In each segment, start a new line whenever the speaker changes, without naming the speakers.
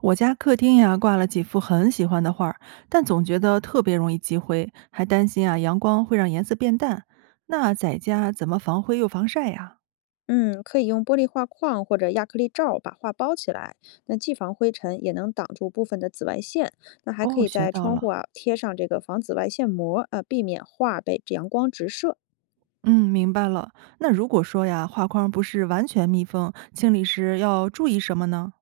我家客厅呀挂了几幅很喜欢的画儿，但总觉得特别容易积灰，还担心啊阳光会让颜色变淡。那在家怎么防灰又防晒呀？
嗯，可以用玻璃画框或者亚克力罩把画包起来，那既防灰尘，也能挡住部分的紫外线。那还可
哦，
以
学
在
到
窗户
了，
啊贴上这个防紫外线膜，避免画被阳光直射。
嗯，明白了。那如果说呀画框不是完全密封，清理时要注意什么呢？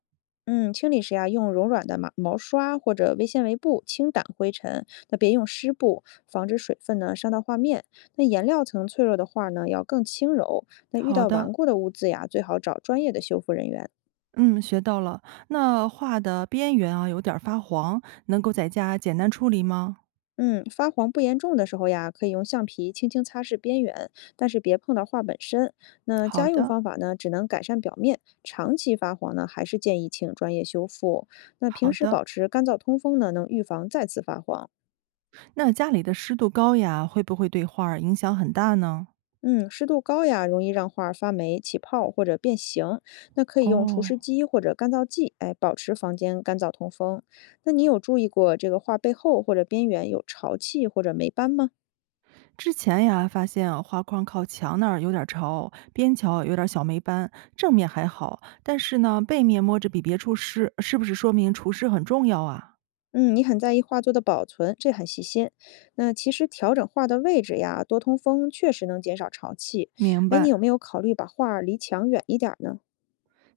嗯，清理时呀、用柔软的毛毛刷或者微纤维布轻掸灰尘，那别用湿布，防止水分呢伤到画面。那颜料层脆弱的画呢要更轻柔。那遇
好
到
的，
顽固的污渍呀，最好找专业的修复人员。
嗯，学到了。那画的边缘啊有点儿发黄，能够在家简单处理吗？
嗯，发黄不严重的时候呀，可以用橡皮轻轻擦拭边缘，但是别碰到画本身。那
好
家用
的，
方法呢，只能改善表面，长期发黄呢，还是建议请专业修复。那平
好
时
的。
保持干燥通风呢，能预防再次发黄。
那家里的湿度高呀，会不会对画儿影响很大呢？
嗯，湿度高呀，容易让画儿发霉、起泡或者变形。那可以用除
哦，
湿机或者干燥剂，哎，保持房间干燥通风。那你有注意过这个画背后或者边缘有潮气或者霉斑吗？
之前呀，发现画框靠墙那儿有点潮，边角有点小霉斑，正面还好，但是呢，背面摸着比别处湿，是不是说明除湿很重要啊？
嗯，你很在意画作的保存，这很细心。那其实调整画的位置呀，多通风确实能减少潮气。
明
哎，你
白。
有没有考虑把画儿离墙远一点儿呢？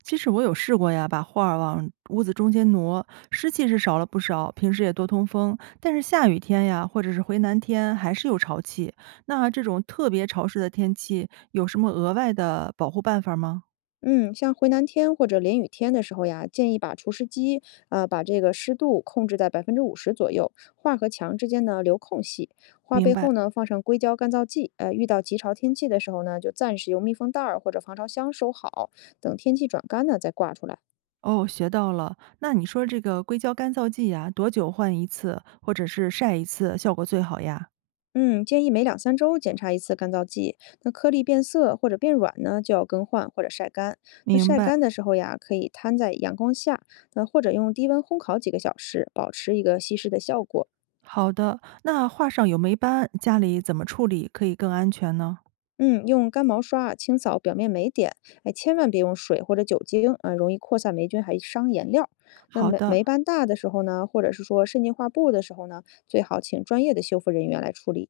其实我有试过呀，把画儿往屋子中间挪，湿气是少了不少，平时也多通风，但是下雨天呀，或者是回南天，还是有潮气。那这种特别潮湿的天气，有什么额外的保护办法吗？
嗯，像回南天或者连雨天的时候呀，建议把除湿机啊、把这个湿度控制在50%左右，画和墙之间呢留空隙。画
明
背
白。
后呢放上硅胶干燥剂，遇到极潮天气的时候呢，就暂时用密封袋儿或者防潮箱收好，等天气转干呢再挂出来。
哦，学到了。那你说这个硅胶干燥剂呀，多久换一次，或者是晒一次，效果最好呀？
嗯，建议每两三周检查一次干燥剂。那颗粒变色或者变软呢，就要更换或者晒干。那
明
晒
白。
干的时候呀，可以摊在阳光下，那或者用低温烘烤几个小时，保持一个稀释的效果。
好的，那画上有霉斑，家里怎么处理可以更安全呢？
嗯，用干毛刷啊清扫表面霉点，哎，千万别用水或者酒精啊，容易扩散霉菌，还伤颜料。那
好
霉
的，
霉斑大的时候呢，或者是说渗进画布的时候呢，最好请专业的修复人员来处理。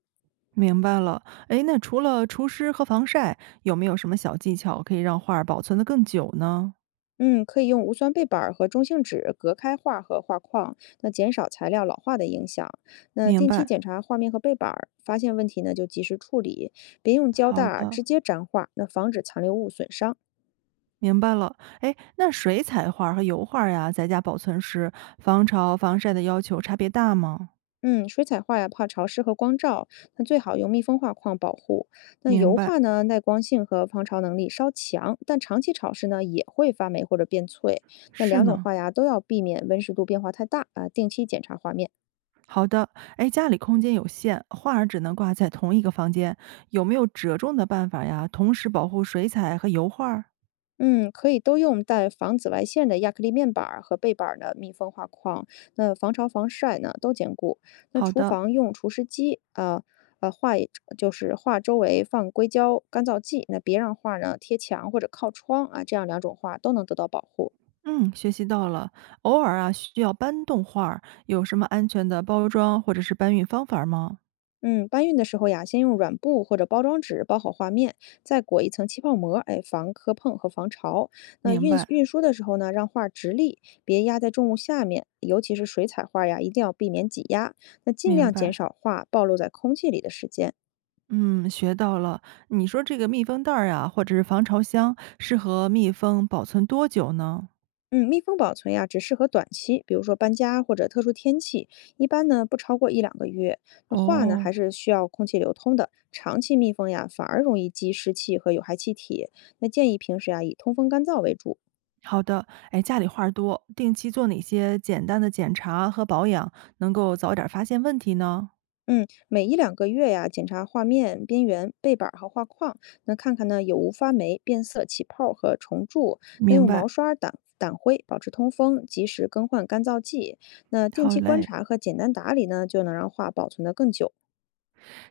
明白了。诶，那除了除湿和防晒，有没有什么小技巧可以让画儿保存得更久呢？
嗯，可以用无酸背板儿和中性纸隔开画和画框，那减少材料老化的影响。那
明
定期检
白。
查画面和背板儿，发现问题呢就及时处理，别用胶带
好
儿
的，
直接粘画，那防止残留物损伤。
明白了。诶，那水彩画儿和油画儿呀，在家保存时，防潮、防晒的要求差别大吗？
嗯，水彩画呀怕潮湿和光照，那最好用密封画框保护。那
明
油
白。
画呢，耐光性和防潮能力稍强，但长期潮湿呢也会发霉或者变脆。那
是
两种
呢。
画呀都要避免温湿度变化太大啊，定期检查画面。
好的，哎，家里空间有限，画儿只能挂在同一个房间，有没有折中的办法呀？同时保护水彩和油画儿。
嗯，可以都用带防紫外线的亚克力面板儿和背板儿呢，密封画框，那防潮防晒呢都兼顾。那
好
厨
的，
房用除湿机，啊，呃，画一就是画周围放硅胶干燥剂，那别让画呢贴墙或者靠窗啊，这样两种画都能得到保护。
嗯，学习到了。偶尔啊，需要搬动画儿，有什么安全的包装或者是搬运方法吗？
嗯，搬运的时候呀，先用软布或者包装纸包好画面，再裹一层气泡膜，哎，防磕碰和防潮。那
明
运
白，
运输的时候呢，让画直立，别压在重物下面，尤其是水彩画呀，一定要避免挤压。那尽
明
量减
白。
少画暴露在空气里的时间。
嗯，学到了。你说这个密封袋儿呀，或者是防潮箱，适合密封保存多久呢？
嗯，密封保存呀，只适合短期，比如说搬家或者特殊天气，一般呢不超过一两个月。那画呢，
哦，
还是需要空气流通的，长期密封呀，反而容易积湿气和有害气体。那建议平时啊，以通风干燥为主。
好的，哎，家里话儿多，定期做哪些简单的检查和保养，能够早点儿发现问题呢？
嗯，每一两个月呀，检查画面边缘、背板儿和画框，那看看呢有无发霉、变色、起泡和虫蛀。那
明
用
白，
毛刷掸灰，保持通风，及时更换干燥剂。那定
好
期观
嘞。
察和简单打理呢，就能让画保存得更久。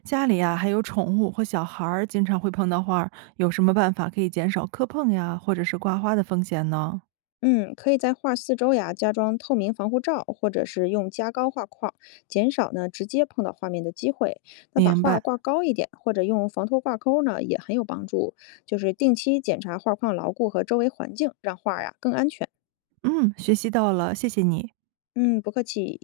家里呀，还有宠物或小孩儿，经常会碰到花儿，有什么办法可以减少磕碰呀，或者是刮花的风险呢？
嗯，可以在画四周呀加装透明防护罩，或者是用加高画框，减少呢直接碰到画面的机会。那把
明
画
白，
挂高一点，或者用防脱挂钩呢，也很有帮助。就是定期检查画框牢固和周围环境，让画呀更安全。
嗯，学习到了，谢谢你。
嗯，不客气。